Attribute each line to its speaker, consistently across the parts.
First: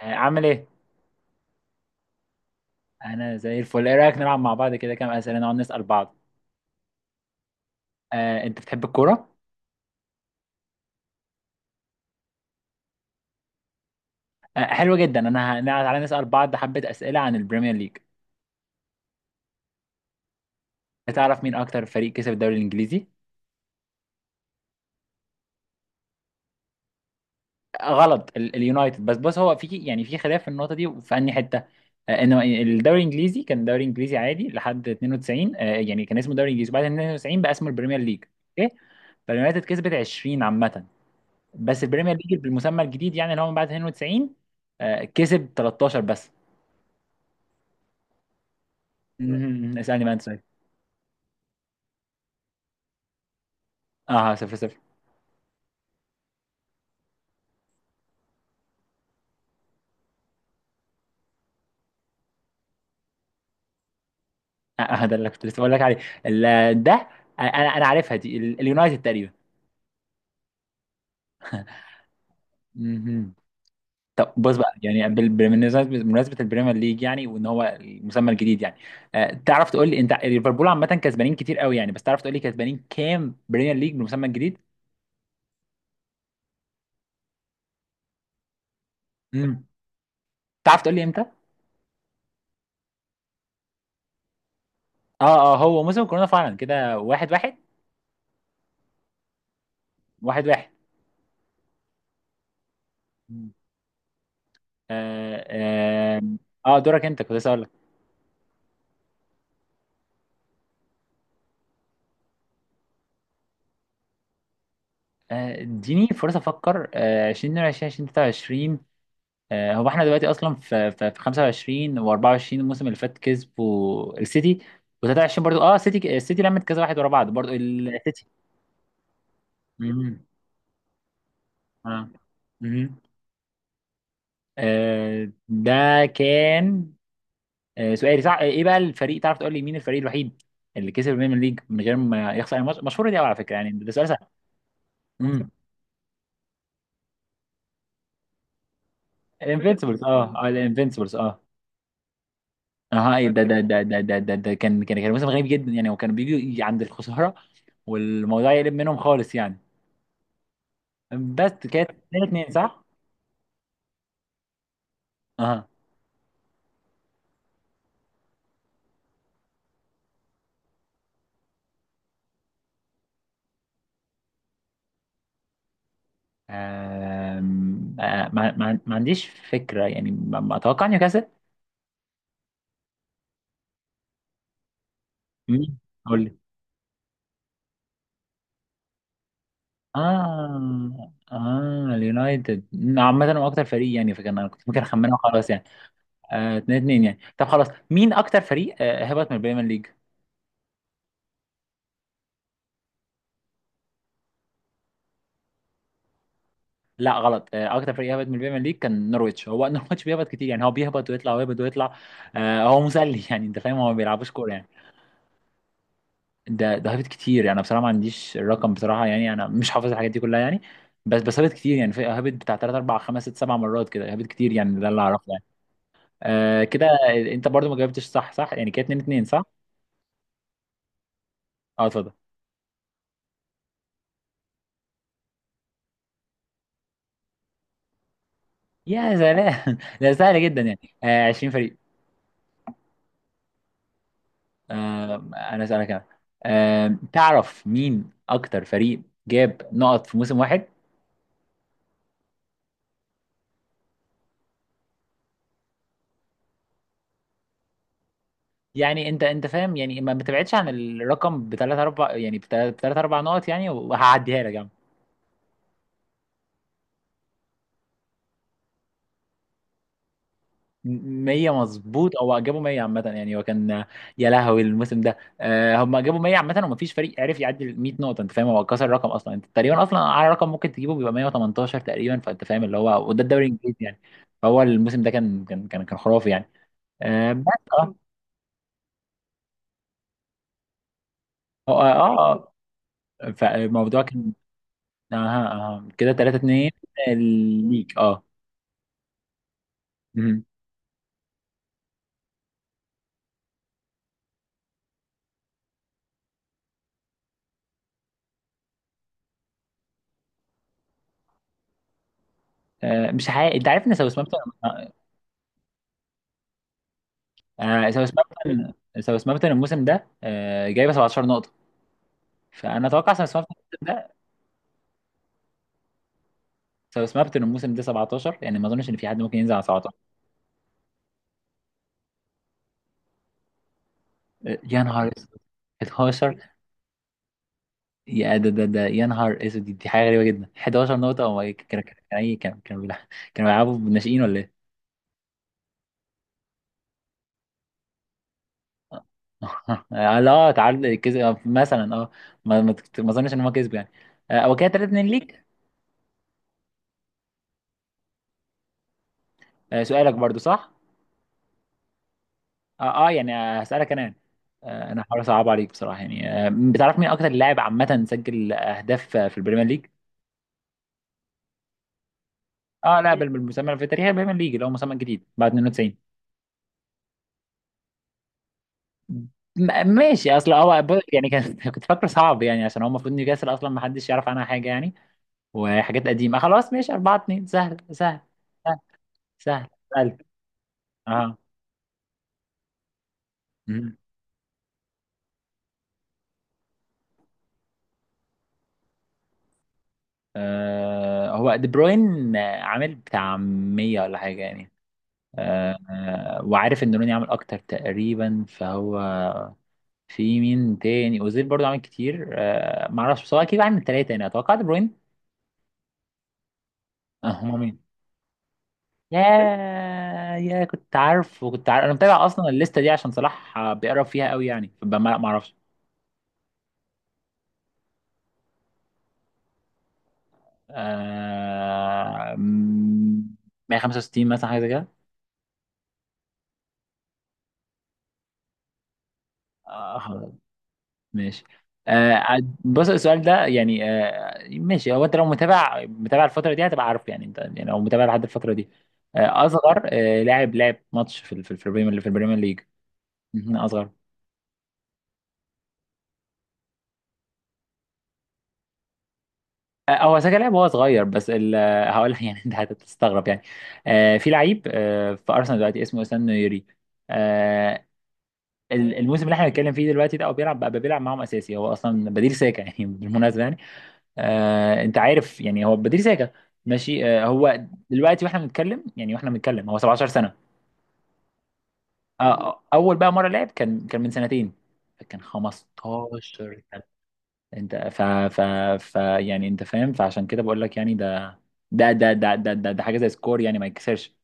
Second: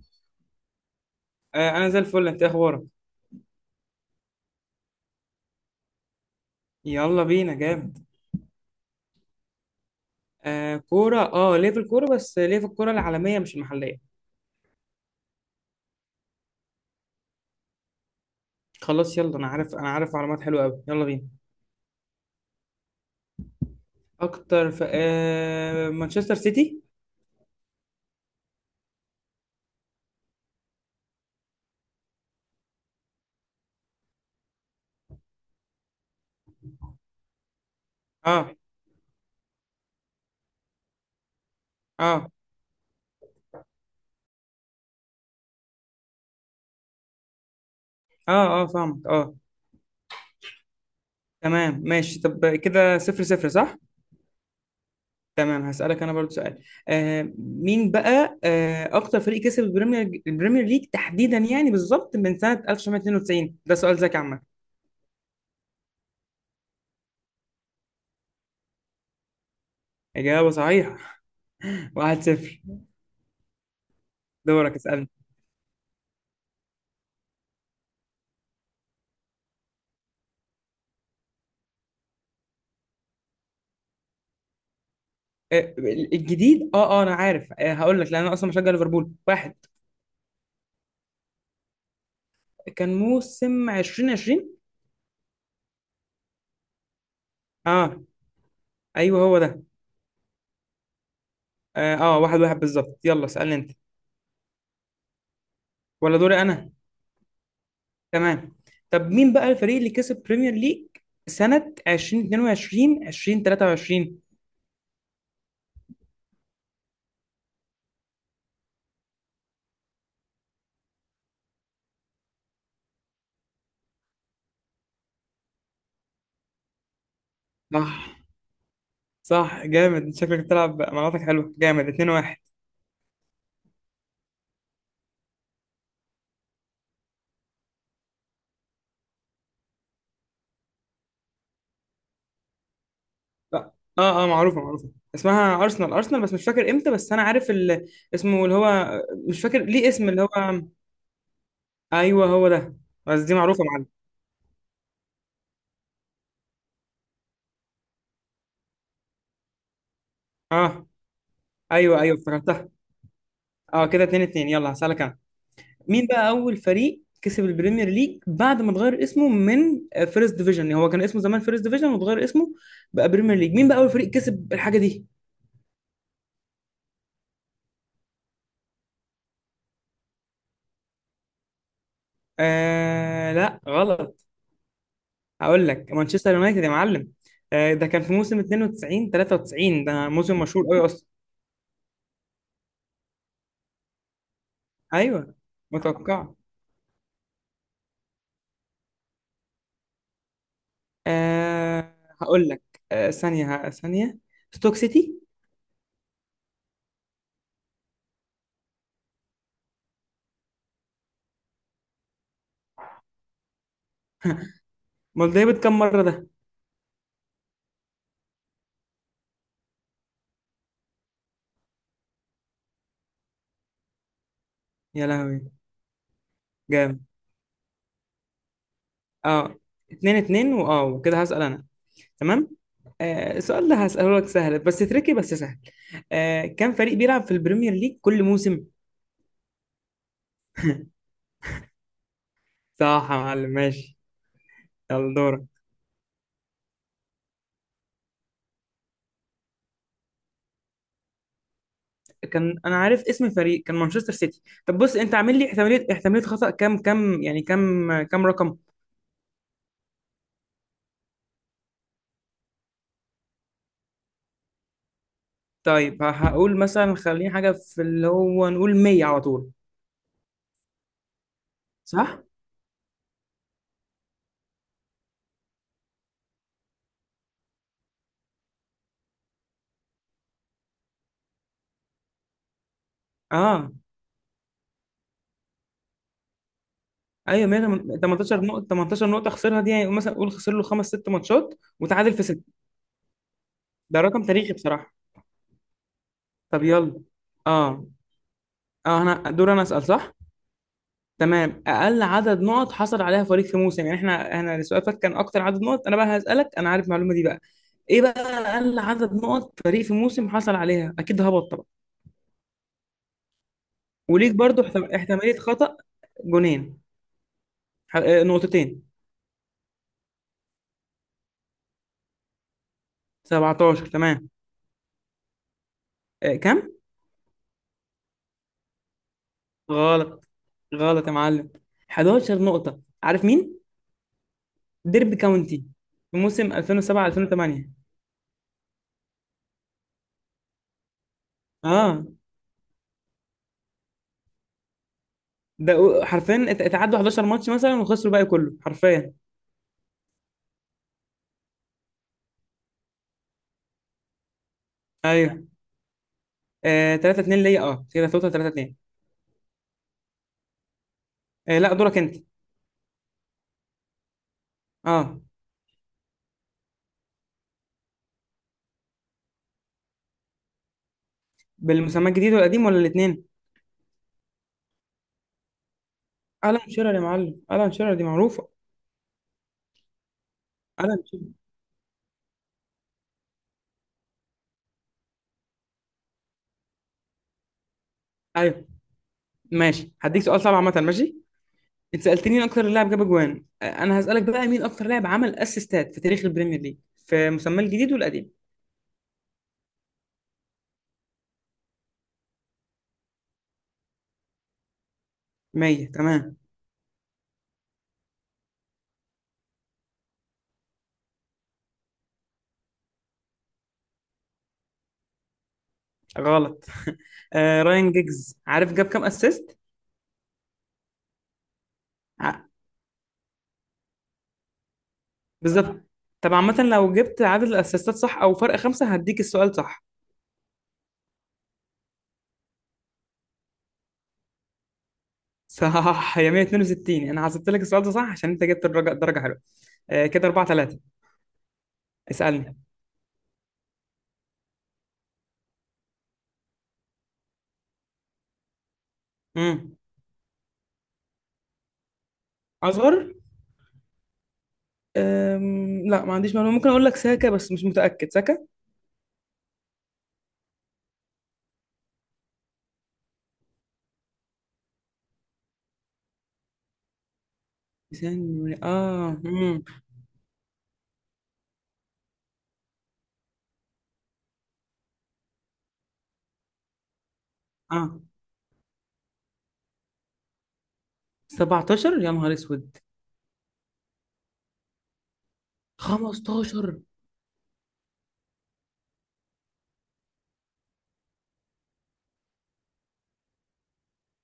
Speaker 1: عامل ايه؟
Speaker 2: آه، انا زي الفل. انت إيه اخبارك؟
Speaker 1: انا زي الفل. ايه رايك نلعب مع بعض كده كام اسئله نقعد نسال بعض؟
Speaker 2: يلا بينا، جامد.
Speaker 1: انت بتحب الكوره؟
Speaker 2: آه، كوره، ليه في الكوره، بس ليه في الكوره العالميه مش المحليه.
Speaker 1: حلو جدا. تعالى نسال بعض حبه اسئله عن البريمير ليج.
Speaker 2: خلاص يلا، انا عارف معلومات حلوه قوي، يلا بينا.
Speaker 1: تعرف مين اكتر فريق كسب الدوري الانجليزي؟
Speaker 2: اكتر، في مانشستر سيتي.
Speaker 1: غلط. اليونايتد. بس بص، هو في يعني في خلاف في النقطه دي، في انهي حته؟ انه الدوري الانجليزي كان دوري انجليزي عادي لحد 92. يعني كان اسمه دوري انجليزي، بعد 92 بقى اسمه البريمير ليج.
Speaker 2: اه،
Speaker 1: اوكي. فاليونايتد كسبت 20 عامه. بس البريمير
Speaker 2: اه،
Speaker 1: ليج بالمسمى الجديد يعني اللي هو من بعد 92 كسب 13 بس.
Speaker 2: اه، اه فاهمك، اه.
Speaker 1: مم. اسألني بقى انت سؤال.
Speaker 2: تمام ماشي. طب كده صفر صفر، صح؟
Speaker 1: اه، 0-0.
Speaker 2: تمام، هسألك انا برضو سؤال. مين بقى اكتر فريق كسب البريمير ليج تحديدا، يعني بالظبط من سنة 1992. ده سؤال ذكي عامة.
Speaker 1: ده اللي كنت لسه بقول لك عليه. ده. انا. انا عارفها دي، اليونايتد تقريبا.
Speaker 2: إجابة صحيحة. 1-0.
Speaker 1: مهم. طب بص بقى
Speaker 2: دورك اسألني.
Speaker 1: يعني، بالمناسبة، بمناسبة البريمير ليج يعني، وان هو المسمى الجديد يعني. تعرف تقول لي انت، ليفربول عامة كسبانين كتير قوي يعني، بس تعرف تقول لي كسبانين كام بريمير ليج بالمسمى الجديد؟
Speaker 2: آه، الجديد. اه انا عارف. هقول لك لان انا اصلا بشجع ليفربول واحد.
Speaker 1: مم. تعرف تقول لي امتى؟
Speaker 2: كان موسم 2020.
Speaker 1: اه هو موسم كورونا فعلا كده. 1-1.
Speaker 2: اه، ايوه، هو ده.
Speaker 1: واحد واحد.
Speaker 2: اه، آه، واحد واحد بالظبط. يلا
Speaker 1: مم.
Speaker 2: اسالني انت.
Speaker 1: اه
Speaker 2: ولا
Speaker 1: اه.
Speaker 2: دوري انا؟
Speaker 1: دورك انت، كنت لسه اقول لك.
Speaker 2: تمام. طب مين بقى الفريق اللي كسب بريمير ليج سنة 2022 2023؟
Speaker 1: اديني فرصة افكر. 2022 2023. هو احنا دلوقتي اصلا في 25 و24. الموسم اللي فات كسبوا السيتي، و23 برضو اه سيتي. السيتي لمت كذا واحد ورا بعض، برضو
Speaker 2: صح،
Speaker 1: السيتي.
Speaker 2: صح، جامد.
Speaker 1: مهم.
Speaker 2: شكلك بتلعب مناطق حلوة، جامد.
Speaker 1: اه.
Speaker 2: 2 1.
Speaker 1: مهم. ده كان. سؤالي صح. ايه بقى الفريق؟ تعرف تقول لي مين الفريق الوحيد اللي كسب البريمير ليج من غير ما يخسر الماتش؟ مشهورة دي قوي على فكرة يعني، ده سؤال سهل.
Speaker 2: اه، اه، معروفة، معروفة.
Speaker 1: امم.
Speaker 2: اسمها ارسنال، ارسنال، بس مش فاكر امتى، بس انا عارف ال. اسمه اللي هو. مش فاكر ليه
Speaker 1: الانفينسيبلز.
Speaker 2: اسم، اللي
Speaker 1: اه
Speaker 2: هو.
Speaker 1: الانفينسيبلز، اه.
Speaker 2: ايوه، هو ده. بس
Speaker 1: هاي
Speaker 2: دي
Speaker 1: ده فاكر.
Speaker 2: معروفه يا
Speaker 1: ده ده
Speaker 2: معلم.
Speaker 1: ده ده ده, ده كان موسم غريب جدا يعني، وكانوا بيجوا عند الخسارة والموضوع يقلب منهم خالص يعني.
Speaker 2: اه،
Speaker 1: بس كانت
Speaker 2: ايوه، ايوه،
Speaker 1: 2 2
Speaker 2: افتكرتها.
Speaker 1: صح؟
Speaker 2: اه كده 2 2. يلا هسألك انا
Speaker 1: اها.
Speaker 2: مين بقى اول فريق كسب البريمير ليج بعد ما اتغير اسمه من فيرست ديفيجن. هو كان اسمه زمان فيرست ديفيجن واتغير اسمه بقى بريمير ليج. مين بقى اول فريق كسب الحاجه دي؟
Speaker 1: آم، آه، ما عنديش فكرة يعني. ما ما اتوقع نيوكاسل.
Speaker 2: آه، لا، غلط. هقول
Speaker 1: مين؟
Speaker 2: لك
Speaker 1: قول
Speaker 2: مانشستر
Speaker 1: لي.
Speaker 2: يونايتد يا معلم. آه، ده كان في موسم 92 93. ده موسم مشهور قوي اصلا.
Speaker 1: اه اه، اليونايتد. عامة هو اكتر فريق يعني، فكان انا كنت ممكن اخمنه
Speaker 2: ايوه،
Speaker 1: خلاص يعني.
Speaker 2: متوقع.
Speaker 1: 2 2 يعني. طب خلاص، مين اكتر فريق هبط من البريمير ليج؟
Speaker 2: آه، هقول لك. آه، ثانيه، ثانيه. ستوك سيتي.
Speaker 1: لا غلط. اكتر فريق هبط من البريمير ليج كان نورويتش، هو نورويتش بيهبط كتير يعني، هو بيهبط ويطلع ويهبط ويطلع. هو مسلي يعني، انت فاهم، هو ما بيلعبوش كوره يعني.
Speaker 2: امال ده كام مرة ده؟
Speaker 1: ده هبط كتير يعني. انا بصراحه ما عنديش الرقم بصراحه يعني، انا مش حافظ الحاجات دي كلها يعني. بس هبط كتير يعني، هبط بتاع 3 4 5 6 7 مرات كده. هبط كتير يعني، ده اللي
Speaker 2: يا
Speaker 1: اعرفه
Speaker 2: لهوي.
Speaker 1: يعني. كده.
Speaker 2: جامد.
Speaker 1: انت برضو ما جاوبتش صح صح يعني، كده 2 2 صح.
Speaker 2: اه، اتنين اتنين، واه وكده هسأل انا.
Speaker 1: اه، اتفضل.
Speaker 2: تمام. آه، السؤال ده هسأله لك سهل، بس تريكي، بس سهل. كم فريق بيلعب في البريمير ليج كل موسم؟
Speaker 1: يا سلام ده سهل جدا يعني. 20 فريق.
Speaker 2: صح يا معلم، ماشي. يلا دورك.
Speaker 1: انا اسالك انا. تعرف مين اكتر فريق جاب نقط في موسم واحد؟
Speaker 2: كان انا عارف اسم الفريق، كان مانشستر سيتي. طب بص انت عامل لي احتمالية خطأ، كام كام، يعني كام كام رقم؟
Speaker 1: يعني انت فاهم يعني، ما بتبعدش عن الرقم بثلاث اربع يعني، بثلاث اربع نقط يعني، وهعديها لك يعني.
Speaker 2: طيب هقول مثلا، خليني حاجة في، اللي هو، نقول 100 على طول.
Speaker 1: 100 مظبوط.
Speaker 2: صح.
Speaker 1: او جابوا 100 عامه يعني، هو كان يا لهوي. الموسم ده هم جابوا 100 عامه، ومفيش فريق عرف يعدي ال 100 نقطه. انت فاهم، هو كسر الرقم اصلا. انت تقريبا اصلا اعلى رقم ممكن تجيبه بيبقى 118 تقريبا، فانت فاهم اللي هو، وده الدوري
Speaker 2: اه،
Speaker 1: الانجليزي يعني. فهو الموسم ده كان خرافي يعني. بس.
Speaker 2: ايوه،
Speaker 1: آه.
Speaker 2: 100. 18 نقطه، 18 نقطه خسرها دي. يعني مثلا قول خسر له خمس ست ماتشات
Speaker 1: اه
Speaker 2: وتعادل
Speaker 1: آه،
Speaker 2: في سته. ده
Speaker 1: فالموضوع
Speaker 2: رقم
Speaker 1: كان
Speaker 2: تاريخي بصراحه.
Speaker 1: اها اها كده 3
Speaker 2: طب
Speaker 1: 2
Speaker 2: يلا. اه،
Speaker 1: ليك. اه.
Speaker 2: اه، انا دور، انا اسال، صح؟
Speaker 1: مهم.
Speaker 2: تمام، اقل عدد نقط حصل عليها فريق في موسم، يعني احنا السؤال فات كان اكتر عدد نقط، انا بقى هسالك، انا عارف المعلومه دي بقى. ايه بقى اقل عدد نقط فريق في موسم حصل عليها؟ اكيد هبط طبعا.
Speaker 1: مش حقيقي؟ انت عارف ان
Speaker 2: وليك
Speaker 1: ساوثهامبتون.
Speaker 2: برضو احتماليه خطا. جونين.
Speaker 1: ساوثهامبتون.
Speaker 2: نقطتين.
Speaker 1: ساوثهامبتون الموسم ده جايبه 17 نقطه. فانا اتوقع ساوثهامبتون
Speaker 2: 17،
Speaker 1: الموسم ده.
Speaker 2: تمام. كم؟
Speaker 1: ساوثهامبتون الموسم ده 17 يعني، ما اظنش ان في حد ممكن ينزل على 17.
Speaker 2: غلط، غلط يا معلم. 11 نقطة. عارف مين؟
Speaker 1: يا نهار
Speaker 2: ديربي
Speaker 1: اسود.
Speaker 2: كاونتي في
Speaker 1: 11.
Speaker 2: موسم 2007 2008.
Speaker 1: يا ده يا نهار اسود. دي حاجه غريبه جدا. 11 نقطه؟ هو إيه؟ كان كان
Speaker 2: اه،
Speaker 1: كان إيه؟ كانوا بيلعبوا بالناشئين ولا إيه؟
Speaker 2: ده حرفيا اتعدوا 11 ماتش مثلا وخسروا الباقي كله حرفيا.
Speaker 1: لا، تعادل، كسب مثلا اه. ما اظنش ان هو كسب يعني. هو كده 3 2 ليك.
Speaker 2: ايوه. آه، 3 2 ليا. اه كده توتال 3 2.
Speaker 1: سؤالك برضو صح.
Speaker 2: آه، لا، دورك انت.
Speaker 1: يعني هسألك انا. انا هحاول
Speaker 2: اه،
Speaker 1: اصعب عليك بصراحة يعني. بتعرف مين اكتر لاعب عامة سجل اهداف في البريمير ليج؟
Speaker 2: بالمسمى الجديد والقديم ولا
Speaker 1: اه لا،
Speaker 2: الاثنين؟
Speaker 1: بالمسمى، في تاريخ البريمير ليج اللي هو مسمى جديد بعد 92.
Speaker 2: الان شيرر يا معلم، الان شيرر دي معروفة.
Speaker 1: ماشي. اصل هو
Speaker 2: الان شيرر.
Speaker 1: يعني كان كنت فاكره صعب يعني، عشان هو المفروض نيوكاسل اصلا ما حدش يعرف عنها حاجة يعني. وحاجات قديمة خلاص. ماشي 4 2. سهل سهل.
Speaker 2: ايوه.
Speaker 1: سهل. سهل.
Speaker 2: ماشي،
Speaker 1: سهل
Speaker 2: هديك سؤال صعب عامة، ماشي؟
Speaker 1: اه.
Speaker 2: انت سألتني مين اكتر لاعب جاب اجوان. انا هسألك بقى مين اكتر لاعب عمل اسيستات في تاريخ البريمير ليج، في مسمى الجديد والقديم.
Speaker 1: هو دي بروين، عامل بتاع 100 ولا حاجة يعني.
Speaker 2: 100، تمام.
Speaker 1: وعارف ان روني عامل اكتر تقريبا فهو. في مين تاني؟ اوزيل برضو عامل كتير معرفش، بس هو اكيد عامل 3 يعني، اتوقع دي بروين.
Speaker 2: غلط.
Speaker 1: هما مين؟
Speaker 2: راين جيجز، عارف جاب كام
Speaker 1: يا.
Speaker 2: اسيست؟
Speaker 1: كنت عارف. وكنت عارف، انا متابع اصلا الليستة دي عشان صلاح بيقرب فيها قوي يعني، فما معرفش.
Speaker 2: بالظبط. طب عامة لو جبت عدد الاسيستات صح او فرق خمسة هديك السؤال صح.
Speaker 1: آه م- 165 مثلا حاجة زي كده.
Speaker 2: صح، يا 162، انا حسبت لك السؤال ده صح عشان انت جبت الدرجة، درجة حلوة. آه كده
Speaker 1: آه.
Speaker 2: 4 3.
Speaker 1: ماشي.
Speaker 2: اسألني.
Speaker 1: بص السؤال ده يعني ماشي، هو انت لو متابع الفتره دي هتبقى عارف يعني، انت يعني لو متابع لحد الفتره دي.
Speaker 2: امم
Speaker 1: اصغر لاعب لعب ماتش في البريمير، اللي في البريمير ليج.
Speaker 2: اصغر.
Speaker 1: مهم، اصغر.
Speaker 2: لا، ما عنديش معلومة. ممكن اقول لك ساكا، بس مش متأكد ساكا.
Speaker 1: هو ساكا لعب وهو صغير، بس هقول لك يعني انت هتستغرب يعني. في لعيب في ارسنال دلوقتي اسمه اسام نويري. آه.
Speaker 2: ثانية،
Speaker 1: الموسم اللي احنا بنتكلم فيه دلوقتي ده هو بيلعب بقى معاهم اساسي. هو اصلا بديل ساكا يعني بالمناسبه. انت عارف يعني هو بديل ساكا. ماشي. هو
Speaker 2: اه
Speaker 1: دلوقتي واحنا بنتكلم يعني واحنا بنتكلم هو 17 سنه.
Speaker 2: 17 يا نهار اسود.
Speaker 1: اول بقى مره لعب كان من 2 سنين. كان 15
Speaker 2: 15.
Speaker 1: سنه. انت ف ف ف يعني انت فاهم، فعشان كده بقول لك يعني ده حاجه زي سكور يعني ما يتكسرش.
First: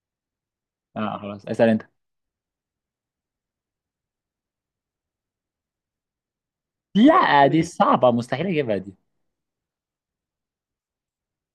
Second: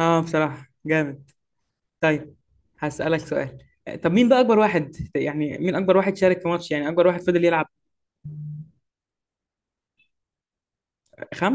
Speaker 2: اه بصراحة
Speaker 1: اه
Speaker 2: جامد.
Speaker 1: خلاص، اسال انت.
Speaker 2: طيب، هسألك سؤال. طب مين بقى أكبر واحد، يعني مين أكبر واحد شارك في ماتش، يعني أكبر واحد فضل
Speaker 1: لا دي
Speaker 2: يلعب؟
Speaker 1: صعبه، مستحيل اجيبها دي.
Speaker 2: خم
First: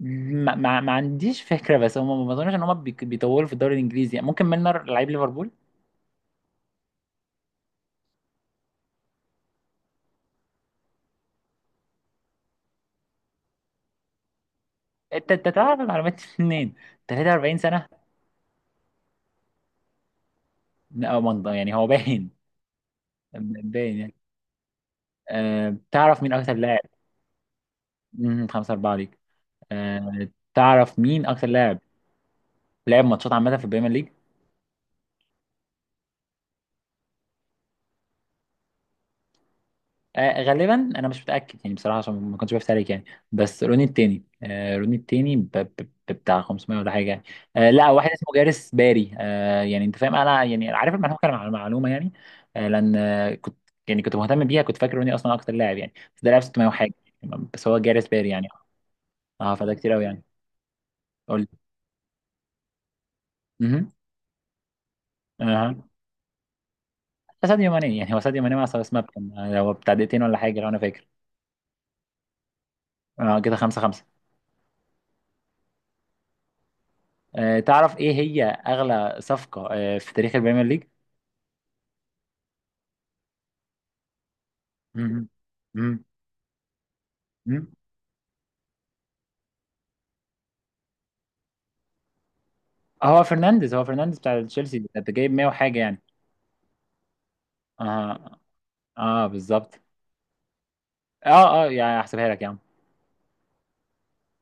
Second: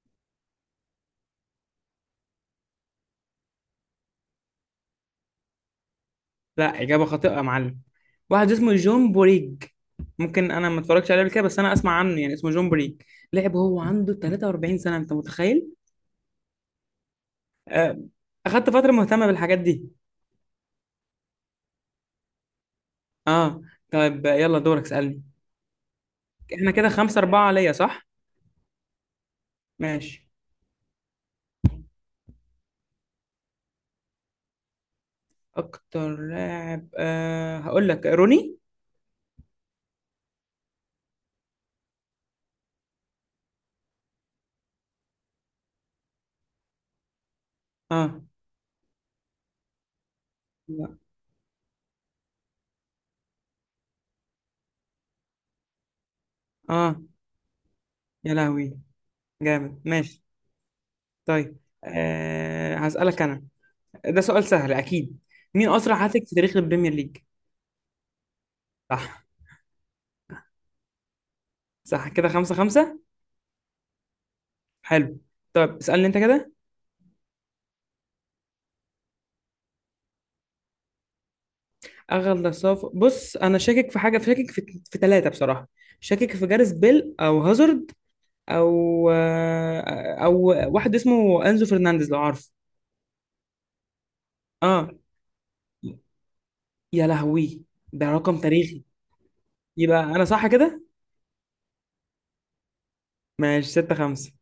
Speaker 1: ما عنديش فكره، بس هم ما اظنش ان هم بيطولوا في الدوري الانجليزي يعني، ممكن ميلنر لعيب ليفربول.
Speaker 2: لا، إجابة خاطئة يا معلم. واحد اسمه جون بوريج. ممكن أنا ما اتفرجتش عليه قبل كده، بس أنا أسمع عنه، يعني اسمه جون بوريج. لعب هو عنده 43 سنة، أنت
Speaker 1: انت
Speaker 2: متخيل؟
Speaker 1: تعرف المعلومات دي منين؟ 43 سنة؟
Speaker 2: آه، أخدت فترة مهتمة بالحاجات دي.
Speaker 1: او منض يعني، هو باين.
Speaker 2: أه.
Speaker 1: باين يعني.
Speaker 2: طيب، يلا دورك اسألني.
Speaker 1: تعرف مين اكتر
Speaker 2: إحنا
Speaker 1: لاعب.
Speaker 2: كده خمسة أربعة ليا، صح؟
Speaker 1: مم، 5-4 ليك.
Speaker 2: ماشي.
Speaker 1: تعرف مين اكتر لاعب لعب ماتشات عامة في البريمير ليج؟
Speaker 2: أكتر لاعب، هقول لك روني.
Speaker 1: غالبا انا مش متاكد يعني بصراحه، عشان ما كنتش بفتح عليك يعني. بس روني التاني، بتاع 500 ولا حاجه يعني. لا، واحد
Speaker 2: أه،
Speaker 1: اسمه جارس باري. يعني انت فاهم، انا يعني عارف
Speaker 2: لا.
Speaker 1: المعلومه، معلومه يعني. لان كنت، يعني كنت مهتم بيها، كنت فاكر روني اصلا اكتر لاعب يعني، بس ده لاعب 600 وحاجه
Speaker 2: أه.
Speaker 1: يعني. بس هو جارس باري
Speaker 2: يا
Speaker 1: يعني.
Speaker 2: لهوي،
Speaker 1: اه فده
Speaker 2: جامد،
Speaker 1: كتير قوي يعني.
Speaker 2: ماشي.
Speaker 1: قول لي.
Speaker 2: طيب، أه هسألك أنا. ده سؤال سهل أكيد. مين
Speaker 1: اها.
Speaker 2: أسرع هاتريك في تاريخ البريمير ليج؟
Speaker 1: اه، ساديو ماني يعني، هو ساديو ماني مع سماب،
Speaker 2: صح.
Speaker 1: كان هو بتاع 2 دقايق ولا حاجه لو انا فاكر.
Speaker 2: صح، كده خمسة خمسة.
Speaker 1: اه كده 5 5.
Speaker 2: حلو. طب اسألني أنت كده.
Speaker 1: تعرف ايه هي اغلى صفقه في تاريخ البريمير ليج؟
Speaker 2: أغلى بص، أنا شاكك في حاجة، شاكك في
Speaker 1: مم.
Speaker 2: ثلاثة بصراحة.
Speaker 1: مم.
Speaker 2: شاكك في جاريس بيل أو
Speaker 1: مم.
Speaker 2: هازارد، أو واحد اسمه أنزو فرنانديز، لو عارف.
Speaker 1: هو فرنانديز بتاع تشيلسي، ده
Speaker 2: أه،
Speaker 1: ده جايب 100 وحاجه يعني.
Speaker 2: يا لهوي. ده
Speaker 1: اه.
Speaker 2: رقم تاريخي.
Speaker 1: اه بالظبط.
Speaker 2: يبقى أنا صح كده؟
Speaker 1: اه اه يعني، هحسبها لك يا عم.
Speaker 2: ماشي، ستة خمسة.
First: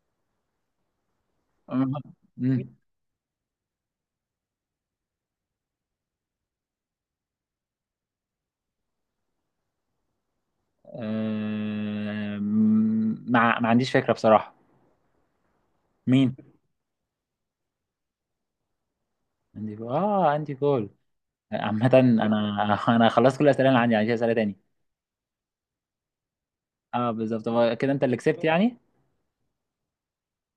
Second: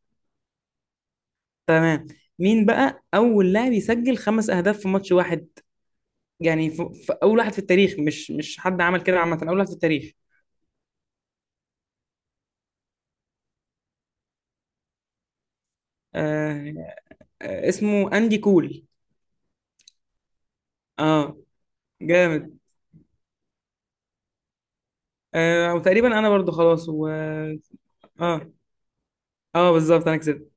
Speaker 1: مم.
Speaker 2: تمام.
Speaker 1: مم.
Speaker 2: مين بقى أول لاعب يسجل خمس أهداف في ماتش واحد؟ يعني اول واحد في التاريخ، مش حد عمل كده عامه، اول واحد في التاريخ.
Speaker 1: آم، ما عنديش فكره بصراحه. مين؟
Speaker 2: آه. آه، اسمه اندي كول.
Speaker 1: عندي جول، اه عندي جول.
Speaker 2: اه.
Speaker 1: عامه
Speaker 2: جامد.
Speaker 1: انا خلصت كل الاسئله اللي عندي يعني، مش اسئله تاني.
Speaker 2: وتقريبا انا برضو خلاص و.
Speaker 1: اه بالظبط، هو كده انت اللي كسبت
Speaker 2: اه،
Speaker 1: يعني.
Speaker 2: اه، بالظبط، انا كسبت.